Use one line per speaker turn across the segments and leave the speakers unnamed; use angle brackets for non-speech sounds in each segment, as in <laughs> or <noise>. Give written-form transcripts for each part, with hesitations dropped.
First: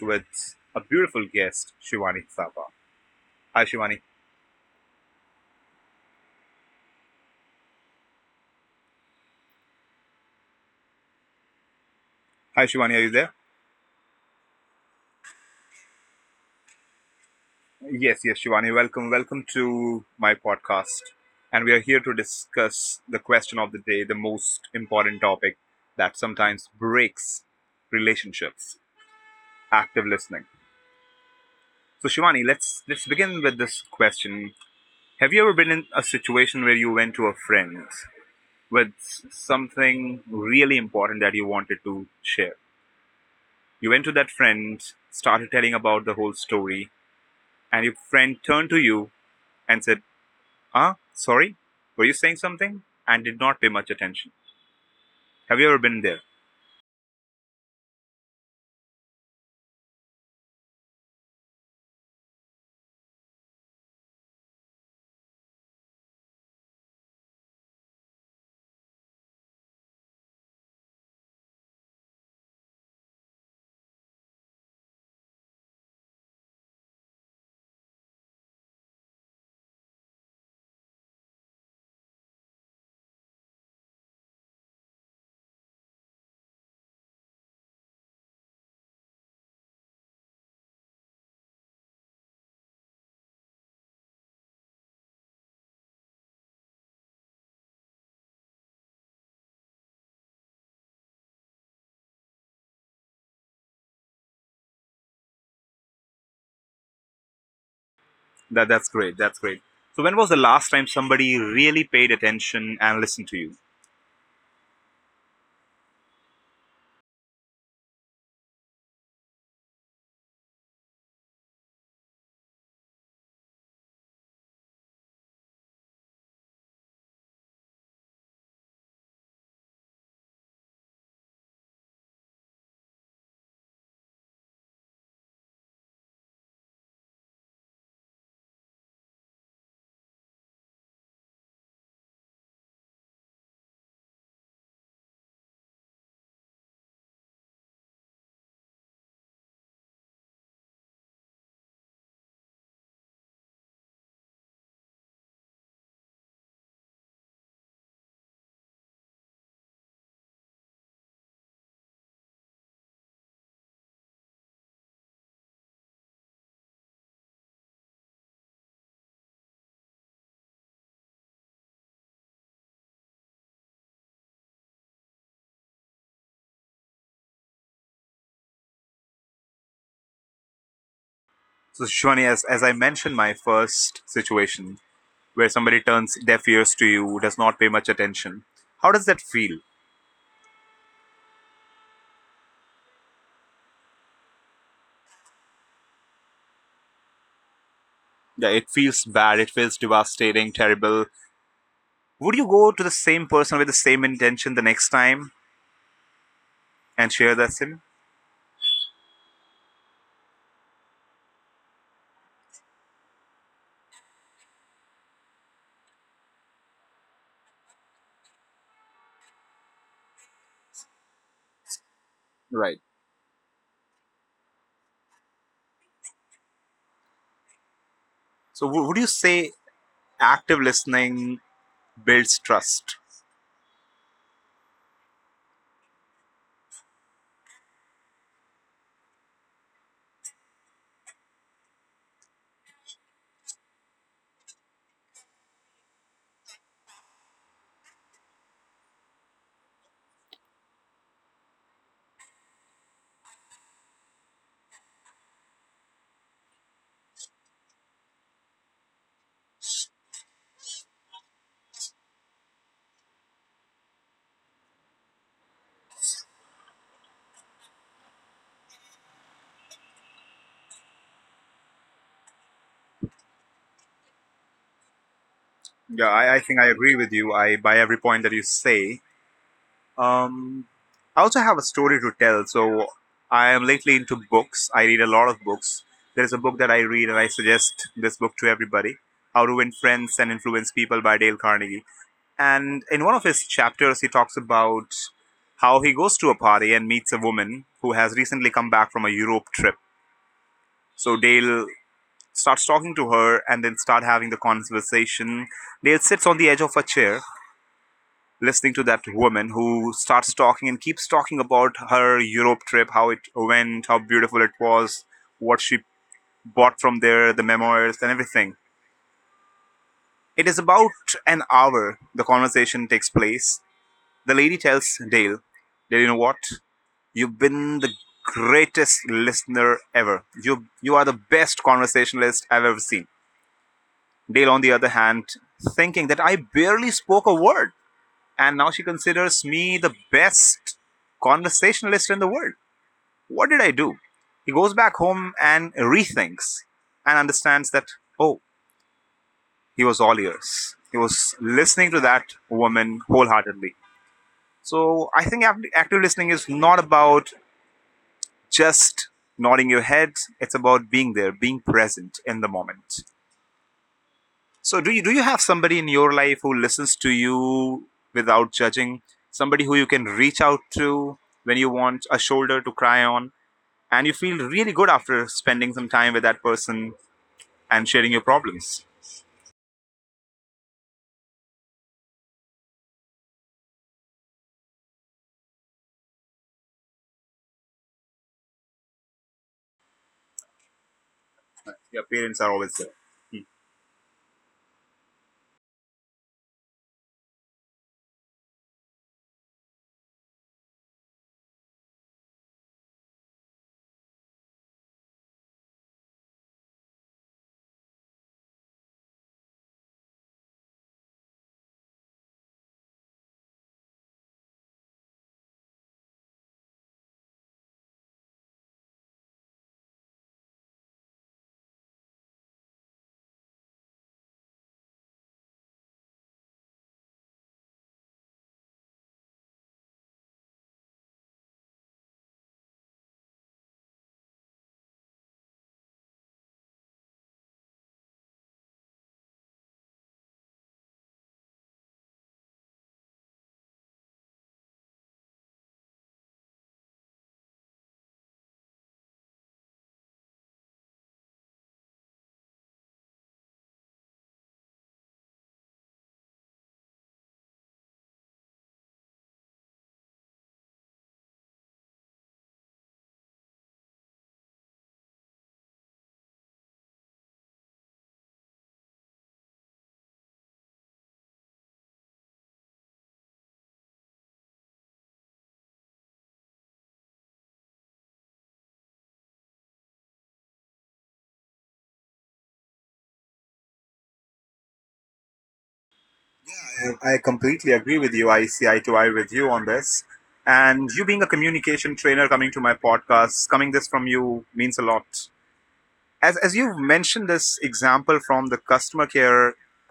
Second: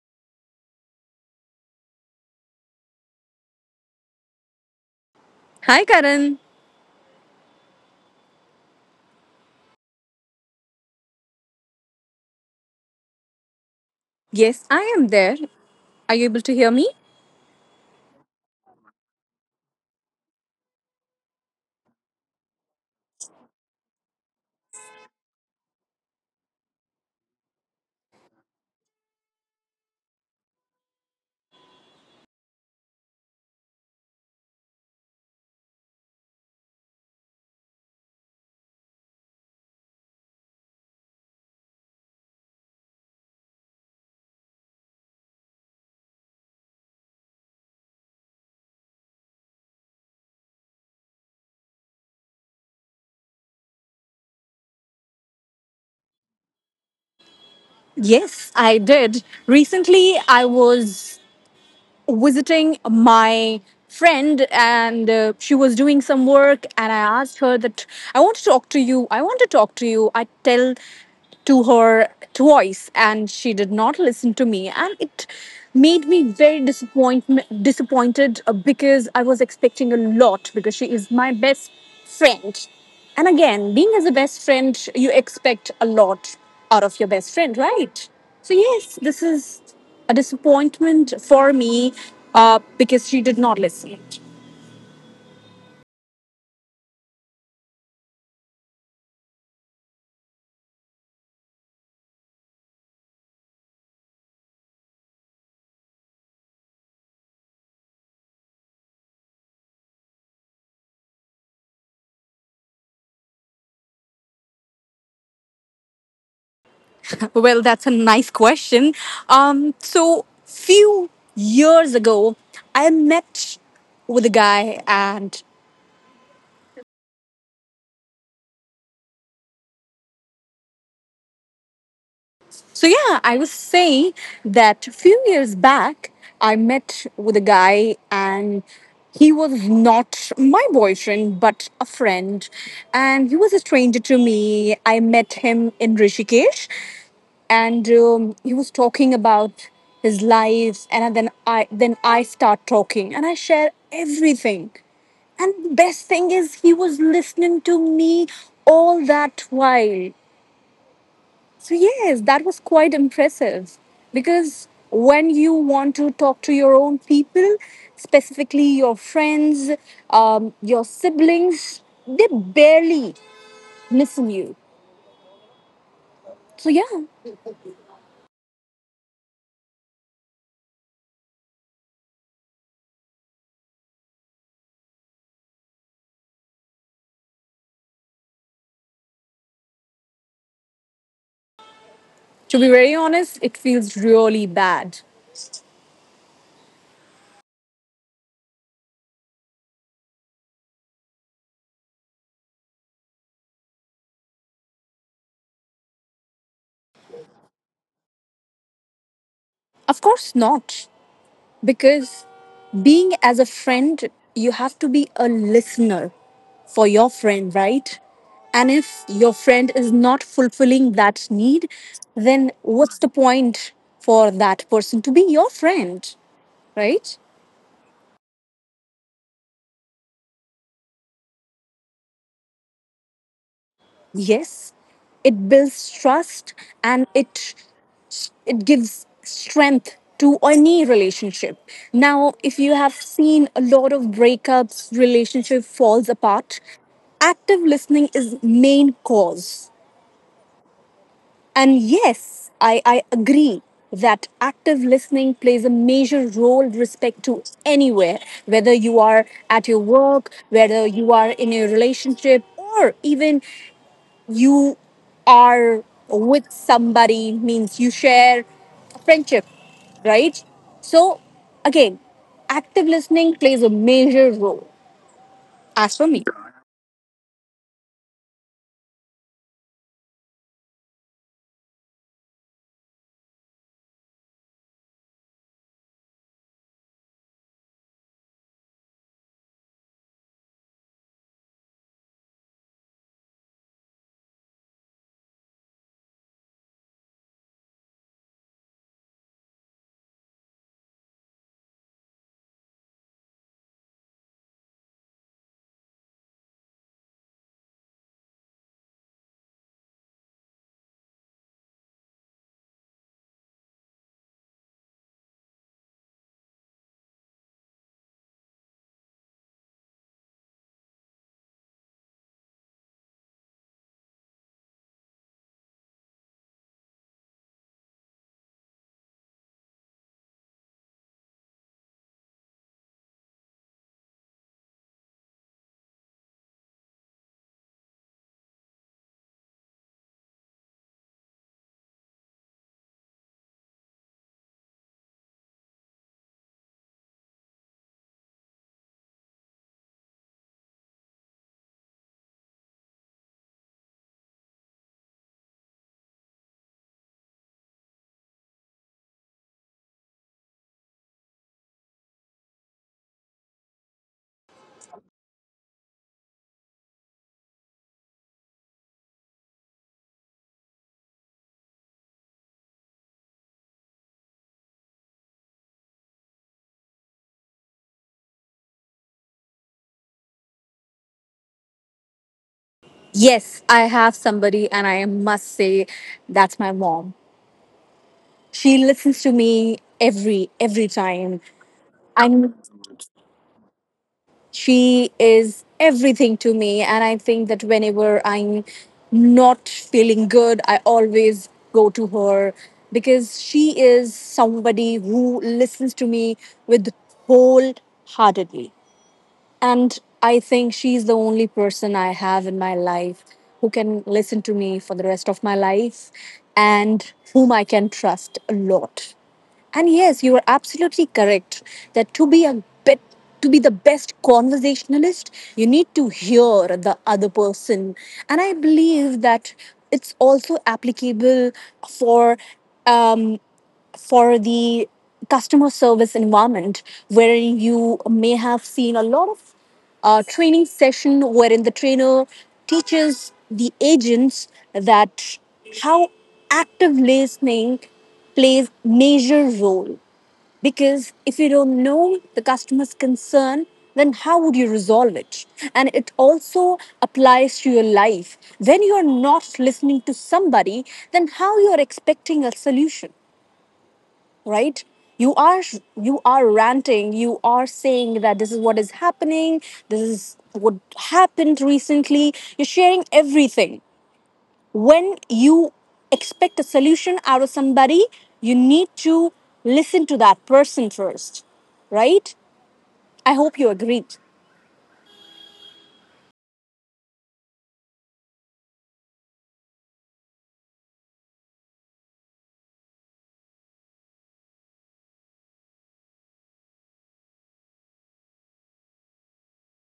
with a beautiful guest, Shivani Saba. Hi, Shivani.
Hi, Karan.
Hi, Shivani. Are you there?
Yes, I am there. Are you able to hear me?
Yes, yes, Shivani. Welcome, welcome to my podcast. And we are here to discuss the question of the day, the most important topic that sometimes breaks relationships: active listening. So, Shivani, let's begin with this question. Have you ever been in a situation where you went to a friend with something really important that you wanted to share? You went to that friend, started telling about the whole story, and your friend turned to you and said, ah, sorry, were you saying something? And did not pay much attention. Have you ever been there?
Yes, I did. Recently, I was visiting my friend and she was doing some work and I asked her that I want to talk to you. I want to talk to you. I tell to her twice and she did not listen to me, and it made me very disappointment disappointed because I was expecting a lot because she is my best friend. And again, being as a best friend, you expect a lot out of your best friend, right? So, yes, this is a disappointment for me because she did not listen.
That's great. That's great. So, when was the last time somebody really paid attention and listened to you?
<laughs> Well, that's a nice question. So, few years ago, I met with a guy and so yeah, I was saying that a few years back, I met with a guy and he was not my boyfriend, but a friend. And he was a stranger to me. I met him in Rishikesh and he was talking about his life. And then I start talking and I share everything. And the best thing is he was listening to me all that while. So, yes, that was quite impressive because when you want to talk to your own people, specifically your friends, your siblings, they barely listen you. So, yeah,
So, Shwani, as I mentioned, my first situation where somebody turns deaf ears to you, does not pay much attention. How does that feel?
to be very honest, it feels really bad.
Yeah, it feels bad. It feels devastating, terrible. Would you go to the same person with the same intention the next time and share that sim?
Of course not, because being as a friend, you have to be a listener for your friend, right? And if your friend is not fulfilling that need, then
Right.
what's the point for that person to be your friend, right?
So, would you say active listening builds trust?
Yes, it builds trust and it gives strength to any relationship. Now, if you have seen a lot of breakups, relationship falls apart, active listening is main cause. And yes, I agree that active listening plays a major role with respect to anywhere, whether you are at your work, whether you are in a relationship, or even you are with somebody, means you share a friendship, right? So, again, active listening plays a major role. As
Yeah,
for me,
I think I agree with you. I by every point that you say. Um, I also have a story to tell. So, I am lately into books. I read a lot of books. There is a book that I read, and I suggest this book to everybody: "How to Win Friends and Influence People" by Dale Carnegie. And in one of his chapters, he talks about how he goes to a party and meets a woman who has recently come back from a Europe trip. So Dale starts talking to her and then start having the conversation. Dale sits on the edge of a chair listening to that woman who starts talking and keeps talking about her Europe trip, how it went, how beautiful it was, what she bought from there, the memoirs and everything. It is about an hour the conversation takes place. The lady tells Dale, Dale, you know what? You've been the greatest listener ever. You are the best conversationalist I've ever seen. Dale, on the other hand, thinking that I barely spoke a word, and now she considers me the best conversationalist in the world. What did I do? He goes back home and rethinks and understands that oh, he was all ears. He was listening to that woman wholeheartedly. So I think active listening is not about just nodding your head. It's about being there, being present in the moment. So do you have somebody in your life who listens to you without judging? Somebody who you can reach out to when you want a shoulder to cry on and you feel really good after spending some time with that person and sharing your problems.
yes, I have somebody, and I must say that's my mom. She listens to me every time.
Your parents are
And
always there.
she is everything to me, and I think that whenever I'm not feeling good, I always go to her because she is somebody who listens to me with wholeheartedly. And I think she's the only person I have in my life who can listen to me for the rest of my life and whom I can trust a lot. And yes, you are absolutely correct that to be the best conversationalist, you need to hear the other person. And I believe that it's also applicable for um, for the customer service environment, where you may have seen a lot of training session wherein the trainer teaches the agents that how active listening plays major role because if you don't know the customer's concern, then how would you resolve it? And it also applies to your life. When you are not listening to somebody, then how you are expecting a solution, right? You are you are ranting, you are saying that this is what is happening, this is what happened recently, you're sharing everything. When you expect a solution out of somebody, you need to listen to that person first, right? I hope you agreed.
I completely agree with you. I see eye to eye with you on this. And you being a communication trainer coming to my podcast, coming this from you means a lot. As you've mentioned this example from the customer care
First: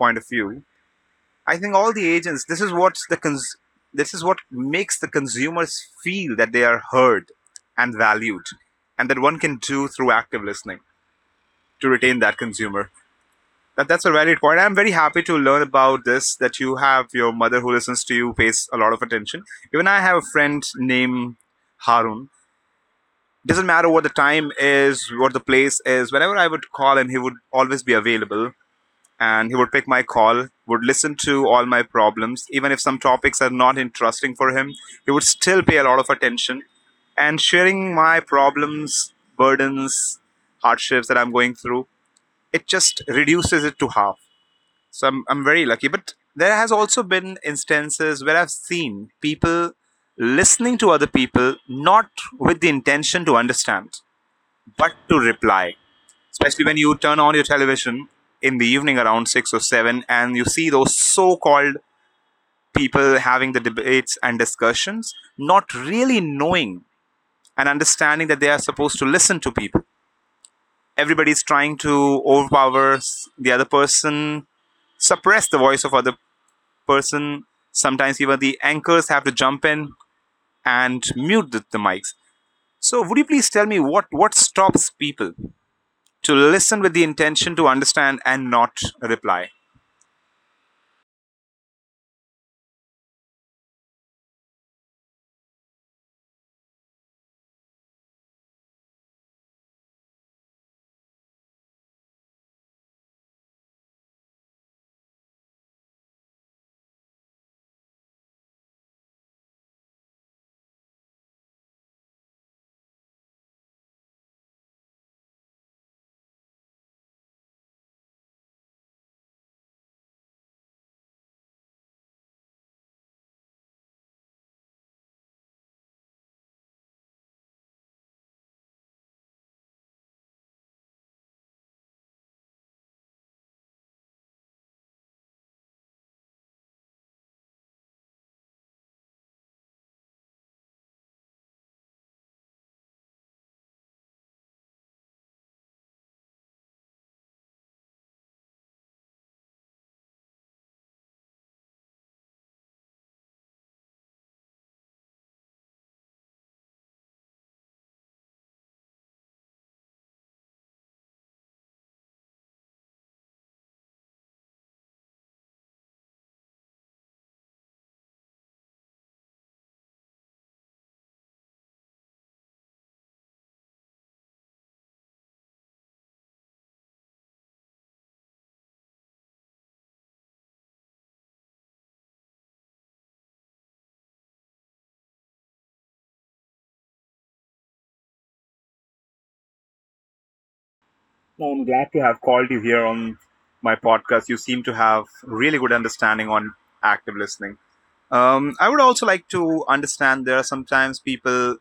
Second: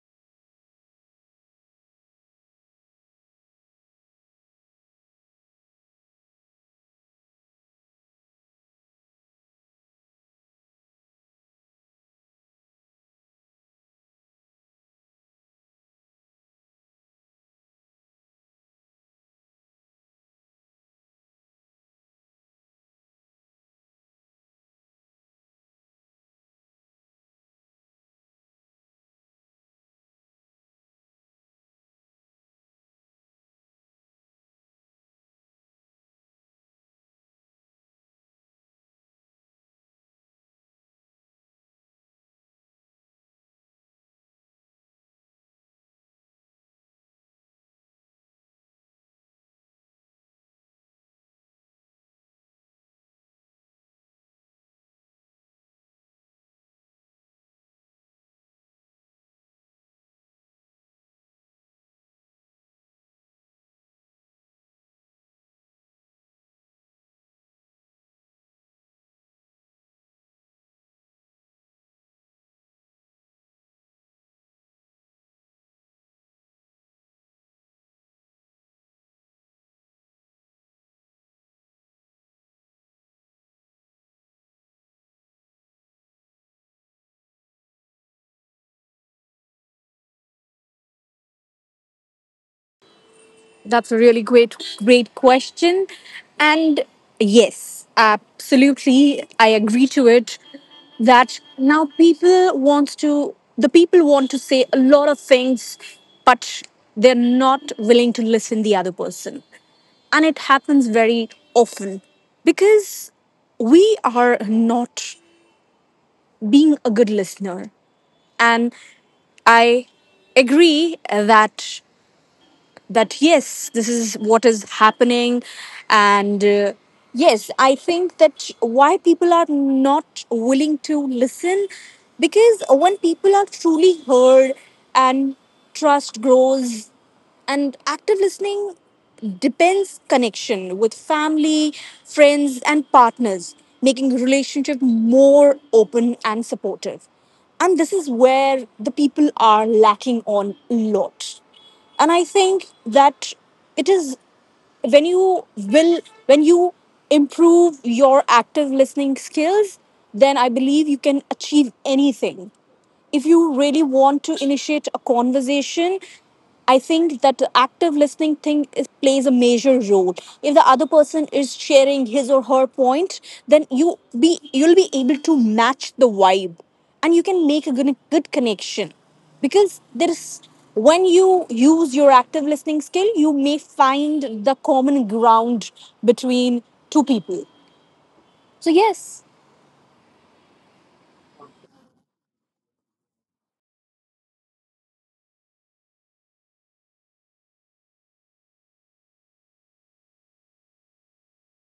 point of view, I think all the agents this is what makes the consumers feel that they are heard and valued, and that one can do through active listening to retain that consumer. That's a valid point. I'm very happy to learn about this. That you have your mother who listens to you pays a lot of attention. Even I have a friend named Harun. Doesn't matter what the time is, what the place is. Whenever I would call him, he would always be available and he would pick my call, would listen to all my problems. Even if some topics are not interesting for him, he would still pay a lot of attention. And sharing my problems, burdens, hardships that I'm going through, it just reduces it to half. So I'm very lucky. But there has also been instances where I've seen people listening to other people, not with the intention to understand, but to reply, especially when you turn on your television in the evening around 6 or 7 and you see those so called people having the debates and discussions, not really knowing and understanding that they are supposed to listen to people. Everybody's trying to overpower the other person, suppress the voice of other person. Sometimes even the anchors have to jump in and mute the mics. So would you please tell me what stops people to listen with the intention to understand and not reply?
That's a really great, great question. And yes, absolutely, I agree to it. That now the people want to say a lot of things, but they're not willing to listen the other person, and it happens very often because we are not being a good listener. And I agree that yes, this is what is happening, and yes, I think that why people are not willing to listen because when people are truly heard and trust grows, and active listening depends connection with family, friends and partners, making relationship more open and supportive. And this is where the people are lacking on a lot. And I think that it is when you will when you improve your active listening skills, then I believe you can achieve anything. If you really want to initiate a conversation, I think that the active listening thing is, plays a major role. If the other person is sharing his or her point, then you'll be able to match the vibe, and you can make a good, good connection because there's when you use your active listening skill, you may find the common ground between two people. So yes.
No, I'm glad to have called you here on my podcast. You seem to have really good understanding on active listening. I would also like to understand there are sometimes people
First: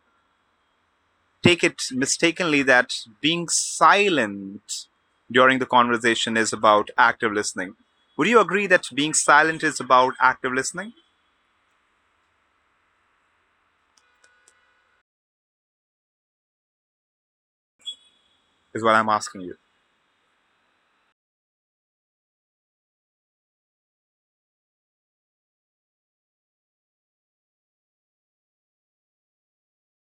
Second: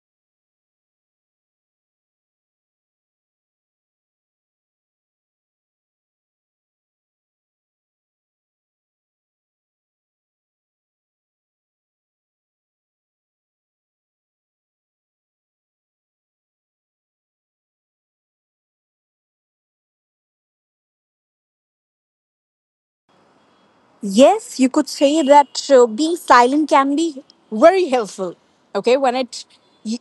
take it mistakenly that being silent during the conversation is about active listening. Would you agree that being silent is about active listening? Is what I'm asking you.
Yes, you could say that being silent can be very helpful. Okay,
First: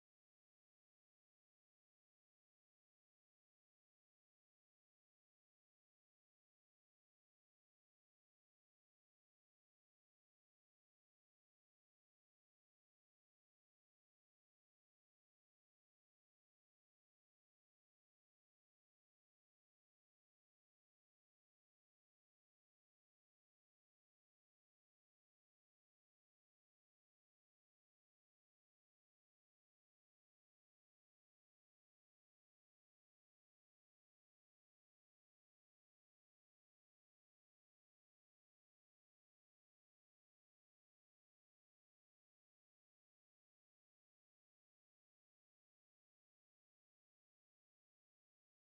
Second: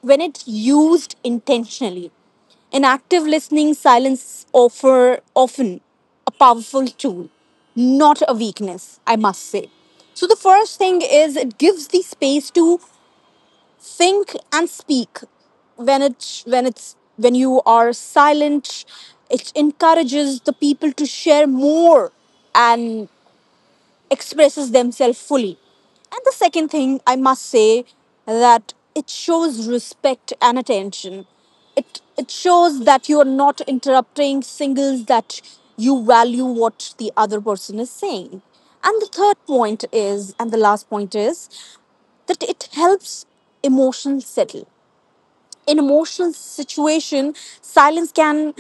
when it's used intentionally, in active listening, silence offer often a powerful tool, not a weakness. I must say. So the first thing is it gives the space to think and speak. When you are silent, it encourages the people to share more and expresses themselves fully. And the second thing I must say that it shows respect and attention. It shows that you are not interrupting singles that you value what the other person is saying. And the third point is and the last point is that it helps emotions settle. In emotional situation, silence can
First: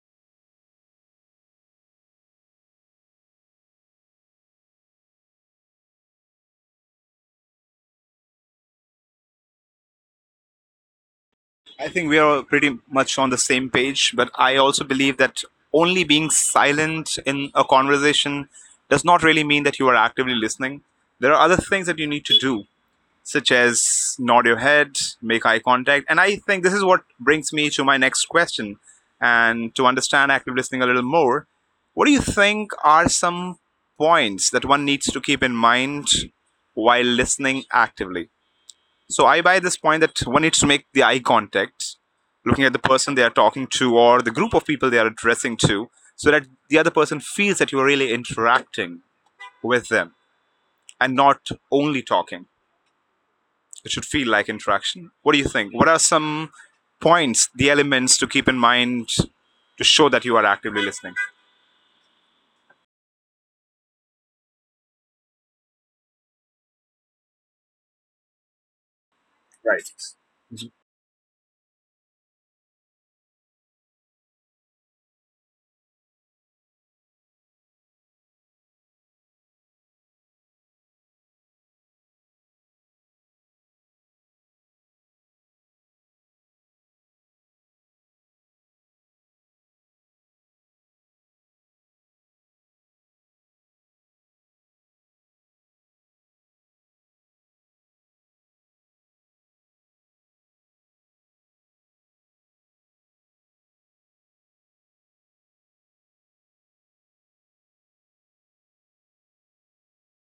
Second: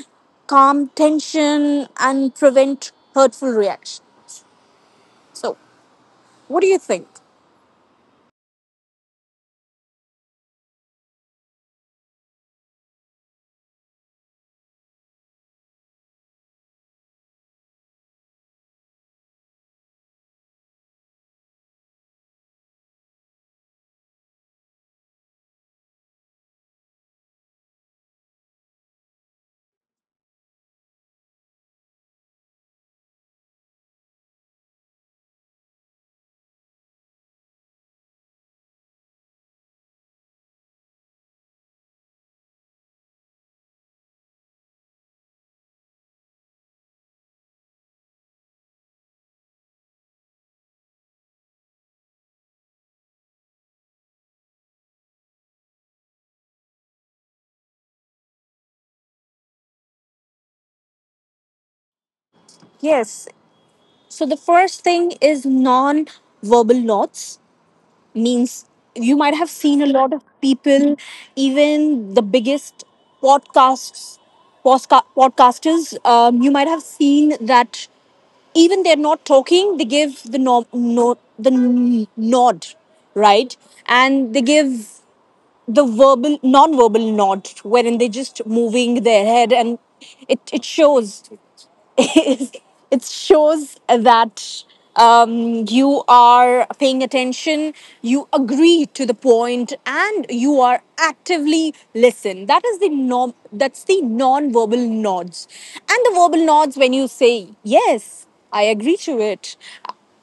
calm tension and prevent hurtful reaction. So, what do you think?
I think we are pretty much on the same page, but I also believe that only being silent in a conversation does not really mean that you are actively listening. There are other things that you need to do, such as nod your head, make eye contact. And I think this is what brings me to my next question. And to understand active listening a little more, what do you think are some points that one needs to keep in mind while listening actively? So I buy this point that one needs to make the eye contact, looking at the person they are talking to or the group of people they are addressing to, so that the other person feels that you are really interacting with them and not only talking. It should feel like interaction. What do you think? What are some points, the elements to keep in mind to show that you are actively listening?
Yes. So the first thing is non-verbal nods. Means you might have seen a
Right.
lot of people, even the biggest podcasts, podcasters. You might have seen that even they're not talking, they give the no, no the n- nod, right? And they give the verbal non-verbal nod wherein they're just moving their head, and it shows <laughs> it shows that you are paying attention, you agree to the point, and you are actively listen. That is the norm, that's the non-verbal nods. And the verbal nods when you say yes, I agree to it,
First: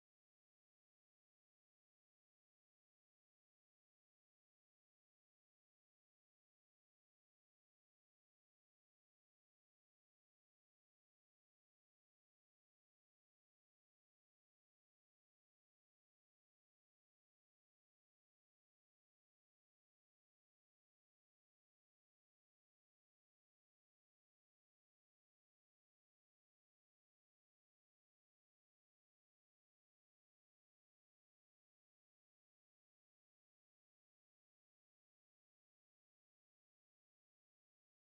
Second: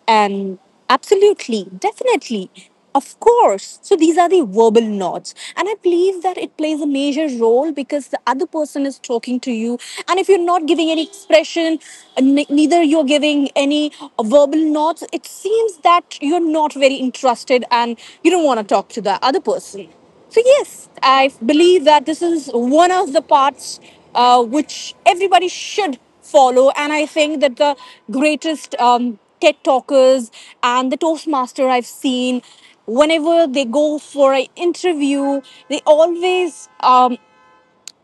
and absolutely, definitely, of course. So these are the verbal nods. And I believe that it plays a major role because the other person is talking to you. And if you're not giving any expression, neither you're giving any verbal nods, it seems that you're not very interested and you don't want to talk to the other person. So yes, I believe that this is one of the parts which everybody should follow. And I think that the greatest TED talkers and the Toastmaster I've seen, whenever they go for an interview, they always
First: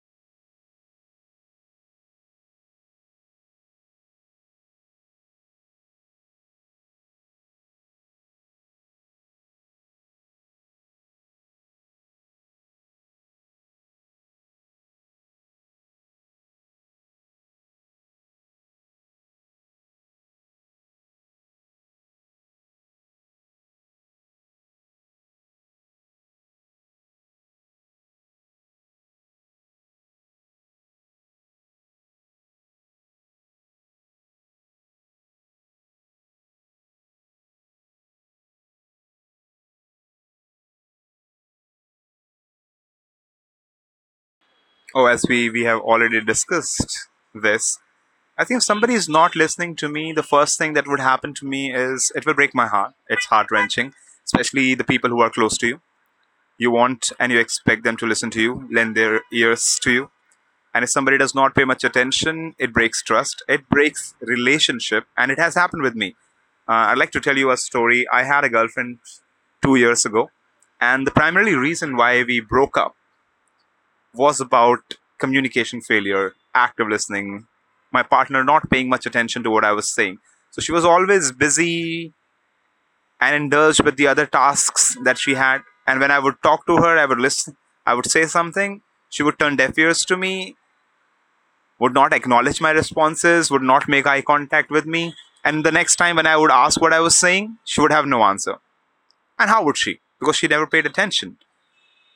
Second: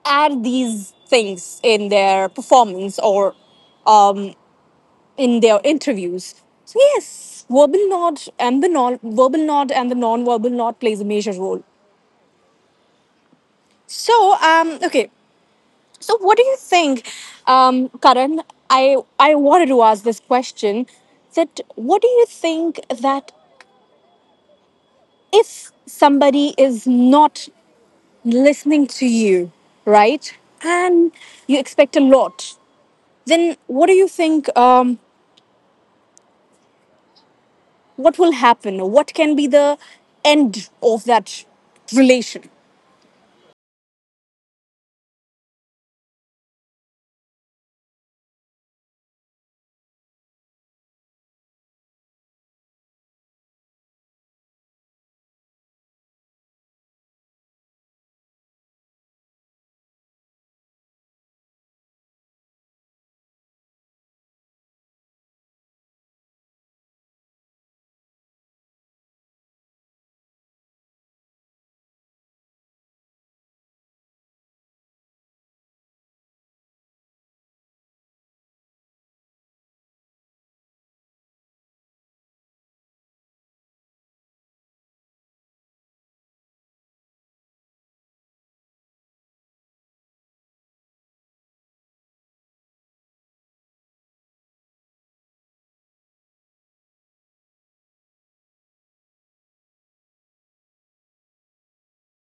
add these things in their performance or um, in their interviews. So yes, verbal nod and the non verbal nod plays a major role. So okay, so, what do you think, Karan? I I wanted to ask this question. That what do you think that if somebody is not listening to you, right, and you expect a lot, then what do you think? What will happen? What can be the end of that relation?
Oh, as we have already discussed this, I think if somebody is not listening to me, the first thing that would happen to me is it will break my heart. It's heart wrenching, especially the people who are close to you. You want and you expect them to listen to you, lend their ears to you. And if somebody does not pay much attention, it breaks trust, it breaks relationship, and it has happened with me. I'd like to tell you a story. I had a girlfriend 2 years ago, and the primary reason why we broke up was about communication failure, active listening, my partner not paying much attention to what I was saying. So she was always busy and indulged with the other tasks that she had. And when I would talk to her, I would listen, I would say something. She would turn deaf ears to me, would not acknowledge my responses, would not make eye contact with me. And the next time when I would ask what I was saying, she would have no answer. And how would she? Because she never paid attention.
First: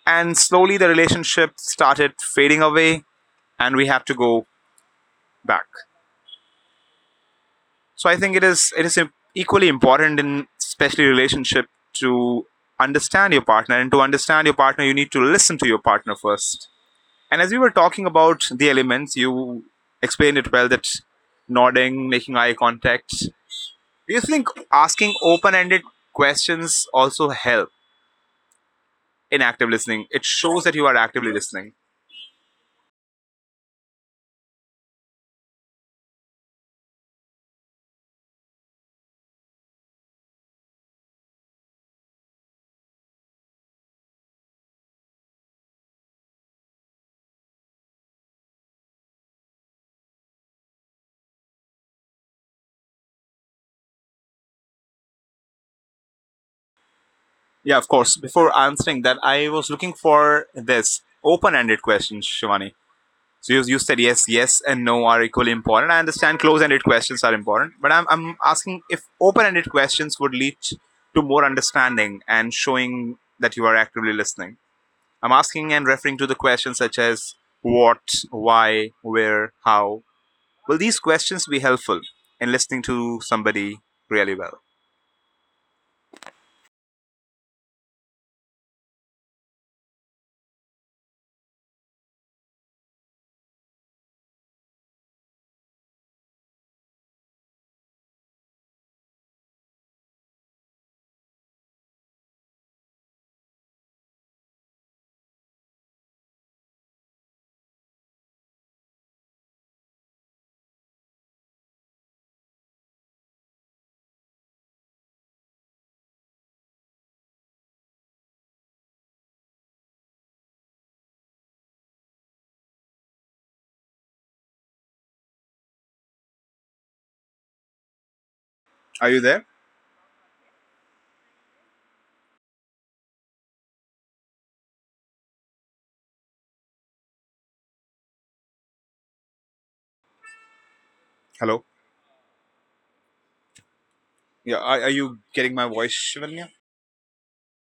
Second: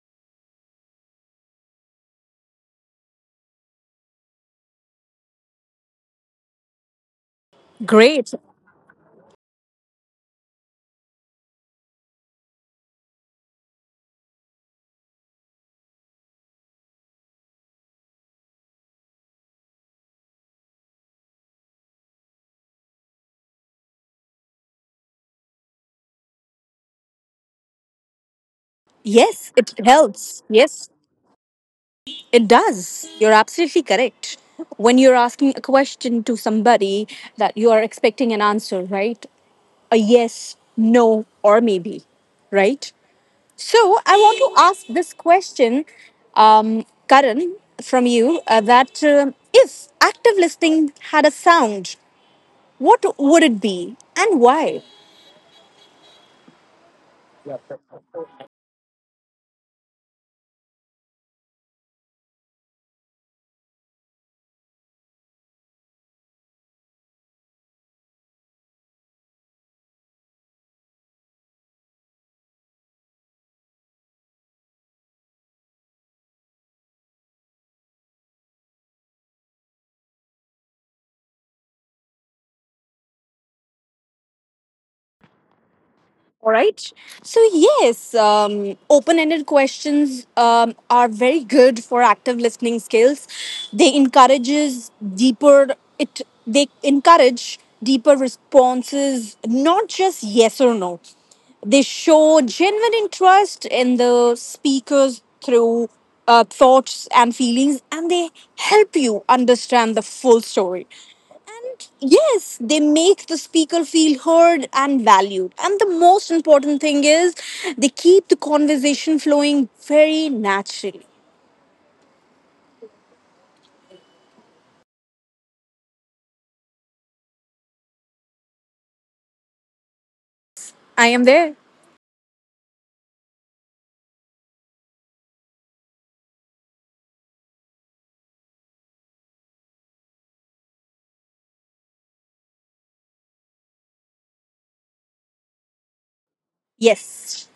And slowly the relationship started fading away, and we had to go back. So I
Great.
think it is equally important in especially relationship to understand your partner and to understand your partner you need to listen to your partner first. And as we were talking about the elements, you explained it well that nodding, making eye contact. Do you think asking open-ended questions also help in
Yes, it
active listening? It
helps.
shows that
Yes.
you are actively listening.
It does. You're absolutely correct. When you're asking a question to somebody that you are expecting an answer, right? A yes, no, or maybe, right? So I want to ask this question, Karan, from you that if active listening had a sound, what would it be and why?
Yeah, of course. Before answering that, I was looking for this open-ended question, Shivani. So you said yes, yes and no are equally important. I understand close-ended questions are important, but I'm asking if open-ended questions would lead to more understanding and showing that you are actively listening. I'm asking and referring to the questions such as what, why, where, how. Will these questions be helpful in listening to somebody really well?
All right. So, yes, open ended questions are very good for active listening skills. They encourages deeper it they encourage deeper responses, not just yes or no. They show genuine interest in the speakers through thoughts and feelings, and they help you understand the full story. Yes, they make the speaker feel heard and valued, and the most important thing is they keep the conversation flowing very naturally.
Are you there?
I am there.
Hello. Yeah. Are you getting my voice, Shivanya?
Yes.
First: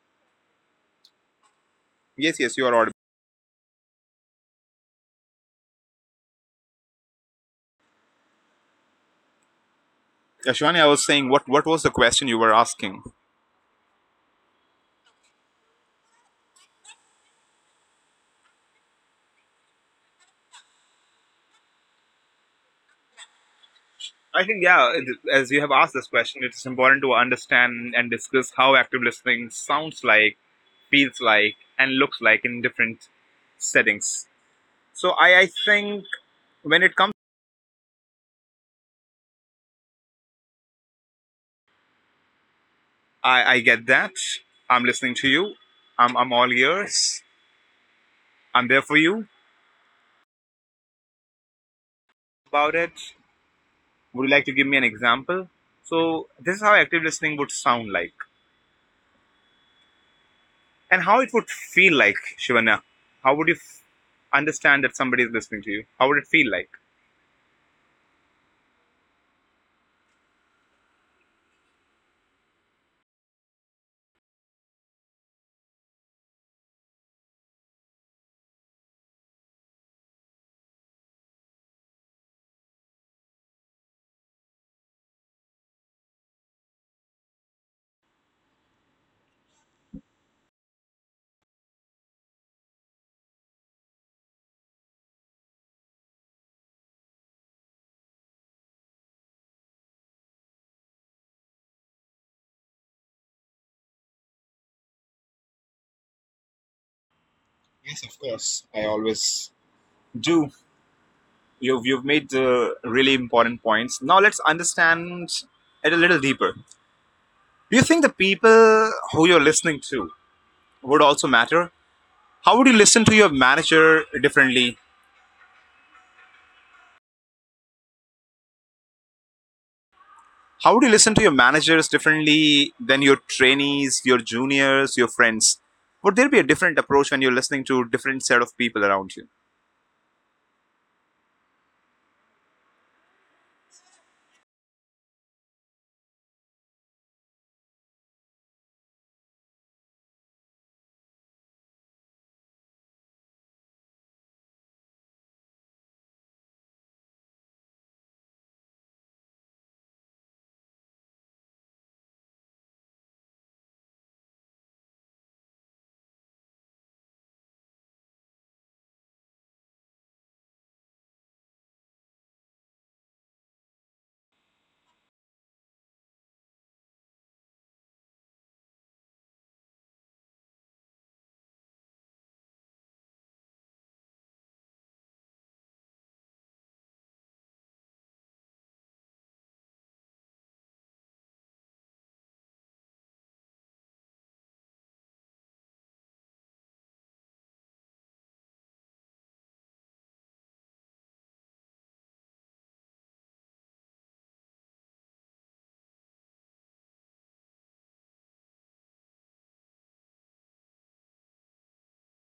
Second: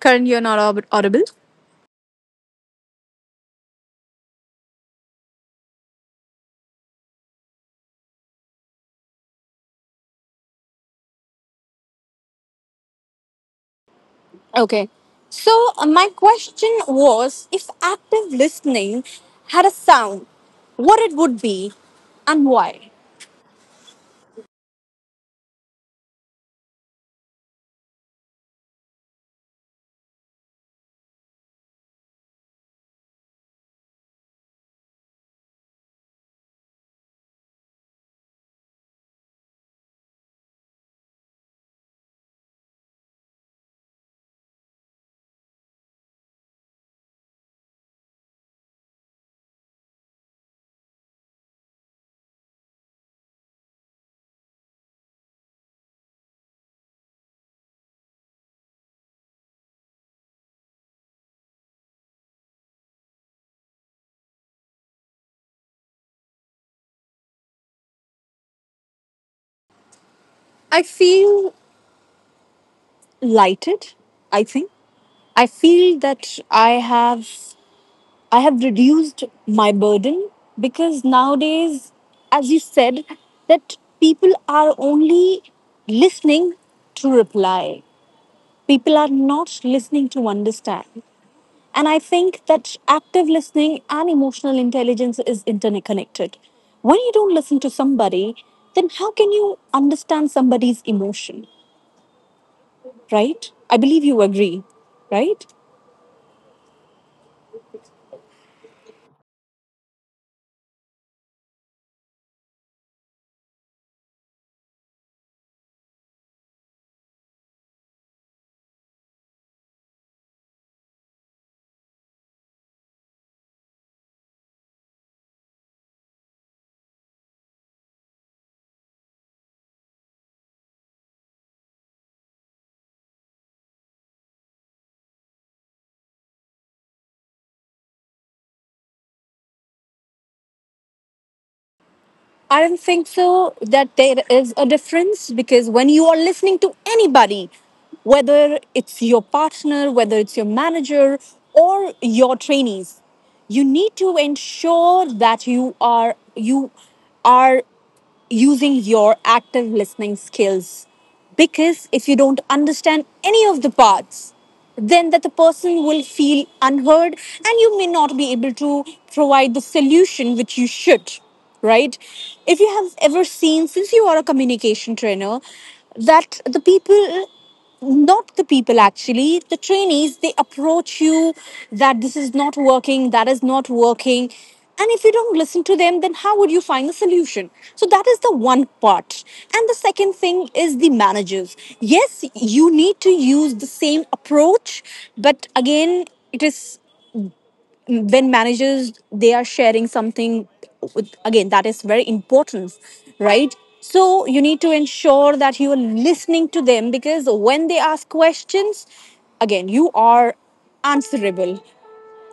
Karan, you're not audible.
Yes. Yes. You are audible. Yeah, Shivanya, I was saying what was the question you were asking?
Okay, so my question was if active listening had a sound, what it would be and why.
I think, yeah, as you have asked this question, it's important to understand and discuss how active listening sounds like, feels like, and looks like in different settings. So I think when it comes, I get that. I'm listening to you. I'm all ears. I'm there for you about it. Would you like to give me an example? So this is how active listening would sound like and how it would feel like, Shivanya. How would understand that somebody is listening to you? How would it feel like?
I feel lighted. I think I feel that i have I have reduced my burden because nowadays, as you said, that people are only listening to reply. People are not listening to understand. And I think that active listening and emotional intelligence is interconnected. When you don't listen to somebody, then how can you understand somebody's emotion, right? I believe you agree, right?
Yes, of course. I always do. You've made the really important points. Now let's understand it a little deeper. Do you think the people who you're listening to would also matter? How would you listen to your manager differently? How would you listen to your managers differently than your trainees, your juniors, your friends? Would there be a different approach when you're listening to different set of people around you?
I don't think so that there is a difference because when you are listening to anybody, whether it's your partner, whether it's your manager, or your trainees, you need to ensure that you are using your active listening skills. Because if you don't understand any of the parts, then that the person will feel unheard, and you may not be able to provide the solution which you should, right? If you have ever seen, since you are a communication trainer, that the people not the people actually the trainees they approach you that this is not working, that is not working. And if you don't listen to them, then how would you find the solution? So that is the one part. And the second thing is the managers. Yes, you need to use the same approach, but again, it is when managers they are sharing something with, again, that is very important, right? So you need to ensure that you are listening to them, because when they ask questions, again, you are answerable,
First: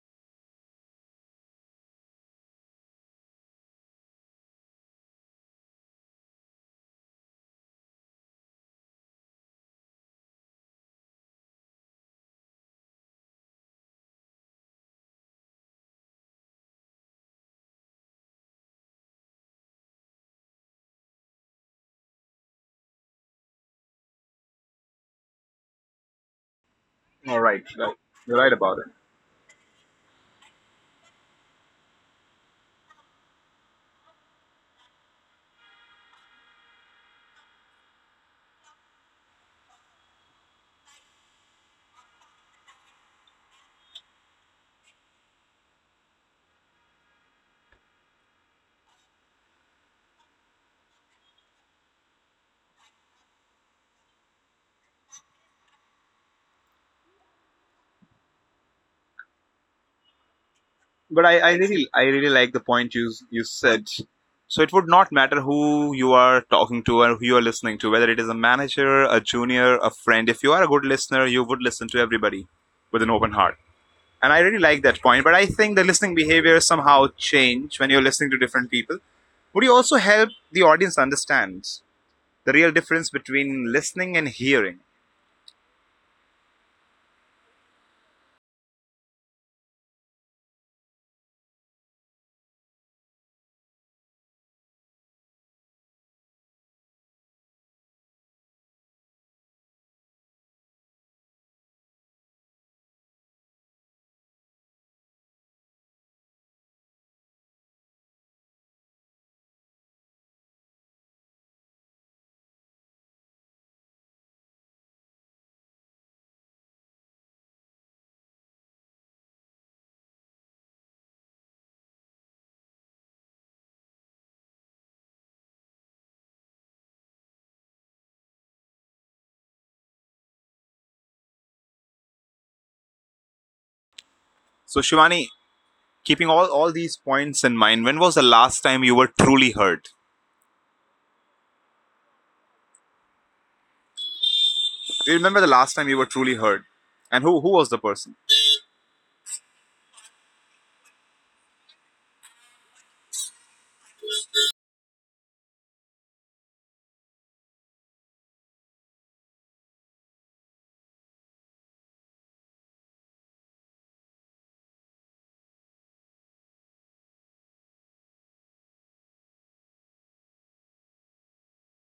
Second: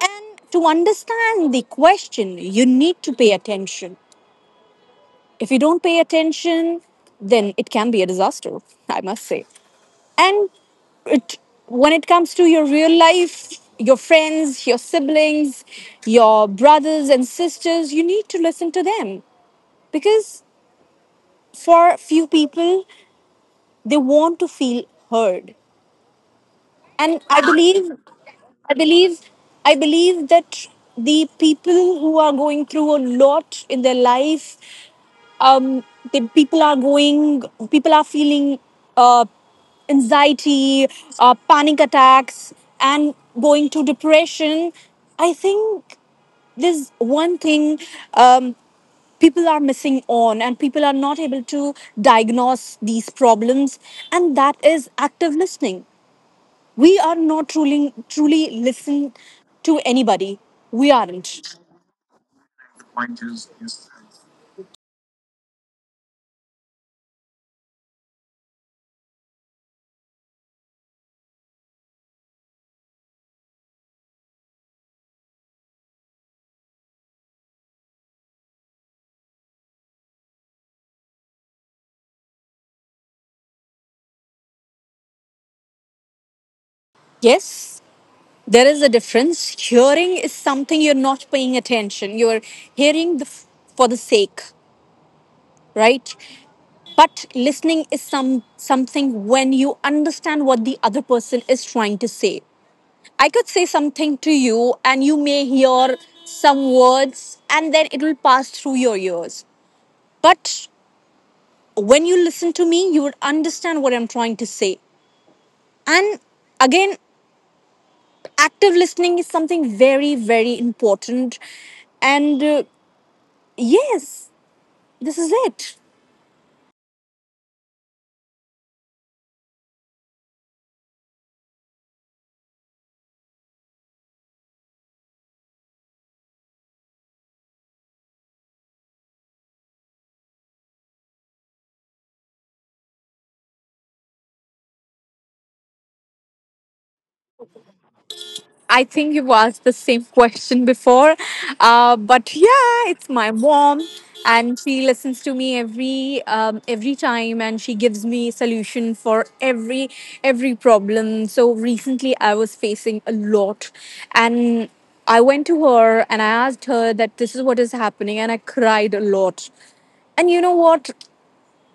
and to understand the question you need to pay attention. If you don't pay attention, then it can be a disaster, I must say. And it, when it comes to your real life, your friends, your siblings, your brothers and sisters, you need to listen to them, because for few people, they want to feel heard. And
All
I
right,
believe
right, you're right about
i
it.
believe I believe that the people who are going through a lot in their life, um the people are going people are feeling uh, anxiety, panic attacks, and going to depression. I think there's one thing um, people are missing on, and people are not able to diagnose these problems, and that is active listening. We are not truly listening to anybody. We
But I
aren't.
really I really like the point you said. So it would not matter who you are talking to or who you are listening to, whether it is a manager, a junior, a friend. If you are a good listener, you would listen to everybody with an open heart. And I really like that point. But I think the listening behavior somehow change when you're listening to different people. Would you also help the audience understand the real difference between listening and hearing?
Yes, there is a difference. Hearing is something you're not paying attention. You're hearing for the sake, right? But listening is something when you understand what the other person is trying to say. I could say something to you, and you may hear some words, and then it will pass through your ears. But when you listen to me, you would understand what I'm trying to say. And again, active listening is something very important. And yes, this is it.
So Shivani, keeping all these points in mind, when was the last time you were truly heard? Do you remember the last time you were truly heard? And who was the person?
I think you've asked the same <laughs> question before. But yeah, it's my mom, and she listens to me every time, and she gives me solution for every problem. So recently I was facing a lot, and I went to her and I asked her that this is what is happening, and I cried a lot. And you know what?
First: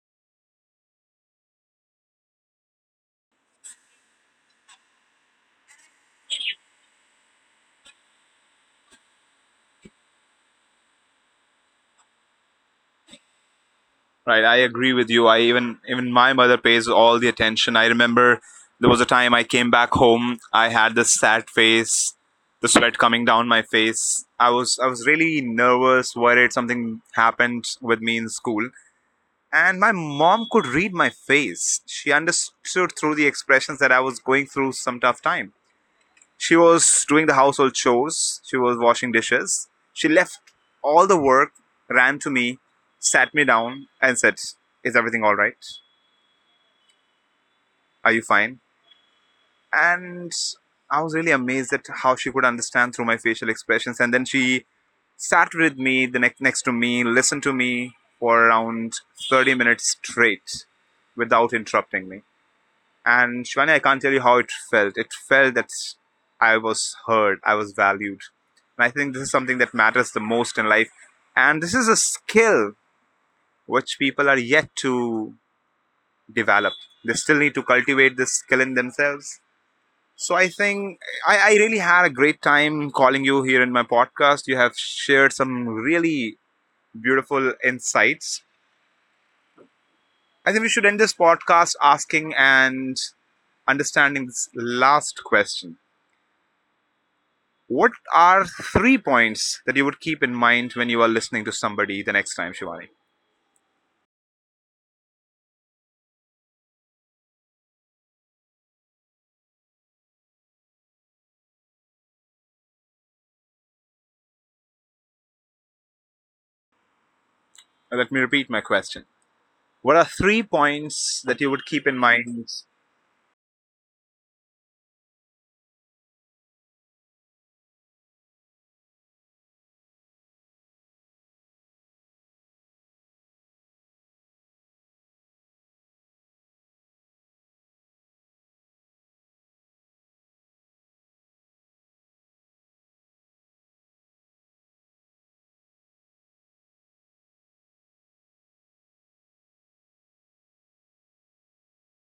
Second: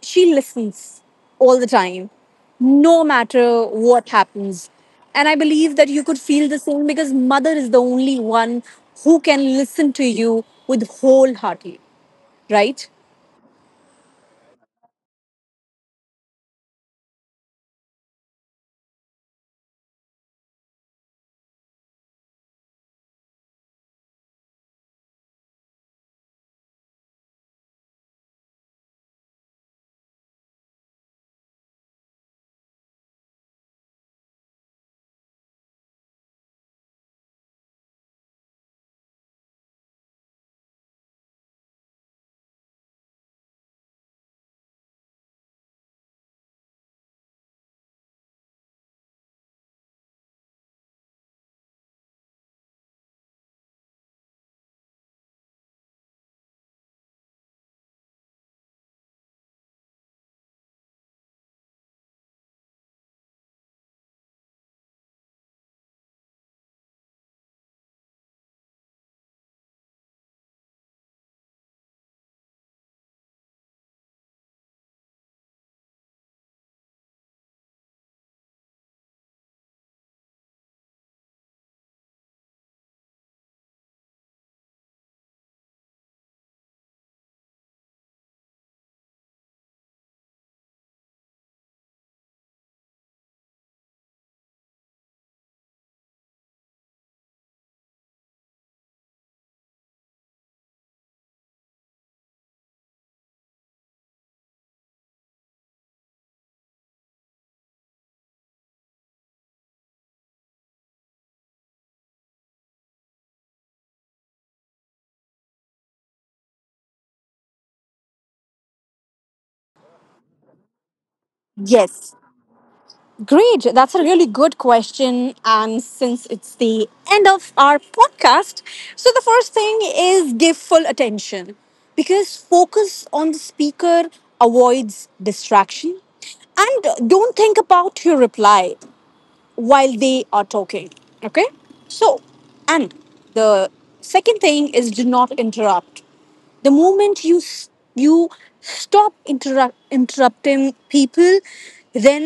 She listens all the time, no matter what happens. And I believe that you could feel the same, because mother is the only one who can listen to you with wholeheartedly, right?
Right. I agree with you. I even my mother pays all the attention. I remember there was a time I came back home, I had this sad face, the sweat coming down my face. I was really nervous, worried something happened with me in school. And my mom could read my face. She understood through the expressions that I was going through some tough time. She was doing the household chores, she was washing dishes. She left all the work, ran to me, sat me down, and said, is everything all right? Are you fine? And I was really amazed at how she could understand through my facial expressions. And then she sat with me, the next next to me, listened to me for around 30 minutes straight without interrupting me. And Shivani, I can't tell you how it felt. It felt that I was heard, I was valued. And I think this is something that matters the most in life. And this is a skill which people are yet to develop. They still need to cultivate this skill in themselves. So I think I really had a great time calling you here in my podcast. You have shared some really beautiful insights. I think we should end this podcast asking and understanding this last question. What are three points that you would keep in mind when you are listening to somebody the next time, Shivani? Now, let me repeat my question. What are three points that you would keep in
Yes.
mind?
Great. That's a really good question. And since it's the end of our podcast, so the first thing is give full attention, because focus on the speaker avoids distraction. And don't think about your reply while they are talking. Okay? So, and the second thing is do not interrupt. The moment you stop interrupting people, then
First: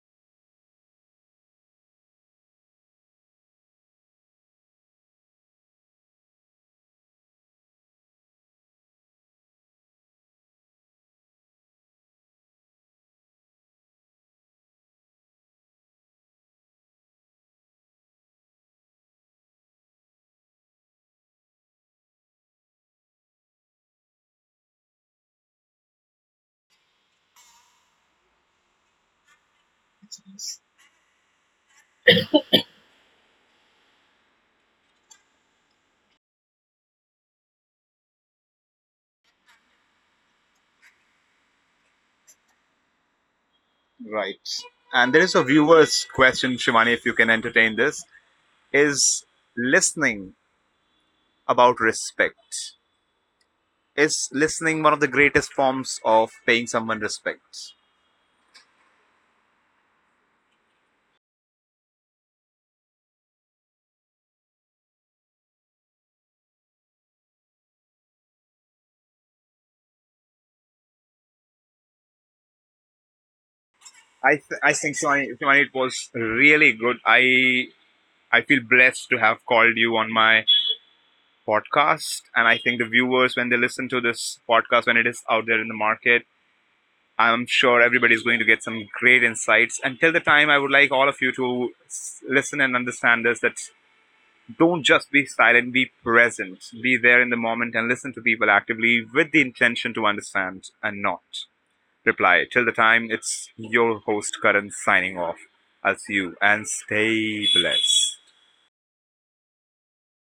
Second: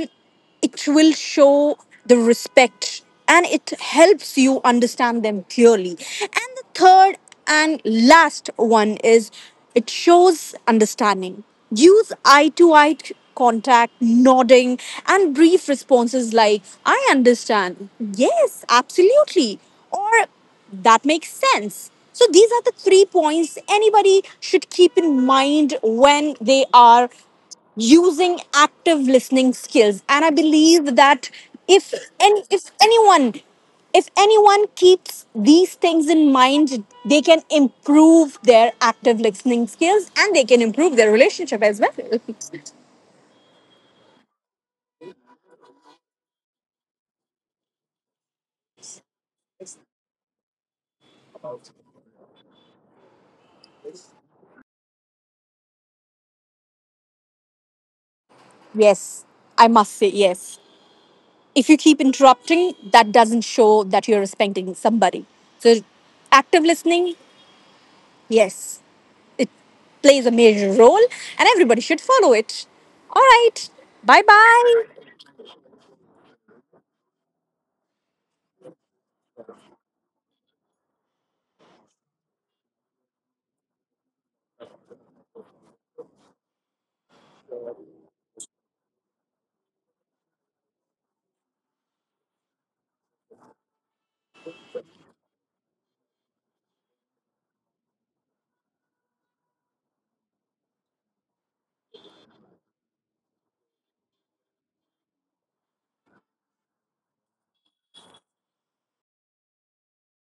it will show the respect, and it helps you understand them clearly. And the third and last one is it shows understanding. Use eye to eye contact, nodding, and brief responses like I understand, yes, absolutely, or that makes sense. So these are the three points anybody should keep in mind when they are using active listening skills. And I believe that if if anyone, if anyone keeps these things in mind, they can improve their active listening skills and they can improve their relationship as well.
Right. And there is a viewer's question, Shivani, if you can entertain this, is listening about respect. Is listening one of the greatest forms of paying someone respect?
<laughs> Yes, I must say yes. If you keep interrupting, that doesn't show that you're respecting somebody. So, active listening, yes, plays a major role, and everybody should follow it. All right, bye
I think
bye.
Shivani, Shivani, it was really good. I feel blessed to have called you on my podcast. And I think the viewers, when they listen to this podcast, when it is out there in the market, I'm sure everybody's going to get some great insights. Until the time, I would like all of you to listen and understand this that don't just be silent, be present, be there in the moment, and listen to people actively with the intention to understand and not reply. Till the time, it's your host, Karan, signing off. I'll see you and stay blessed.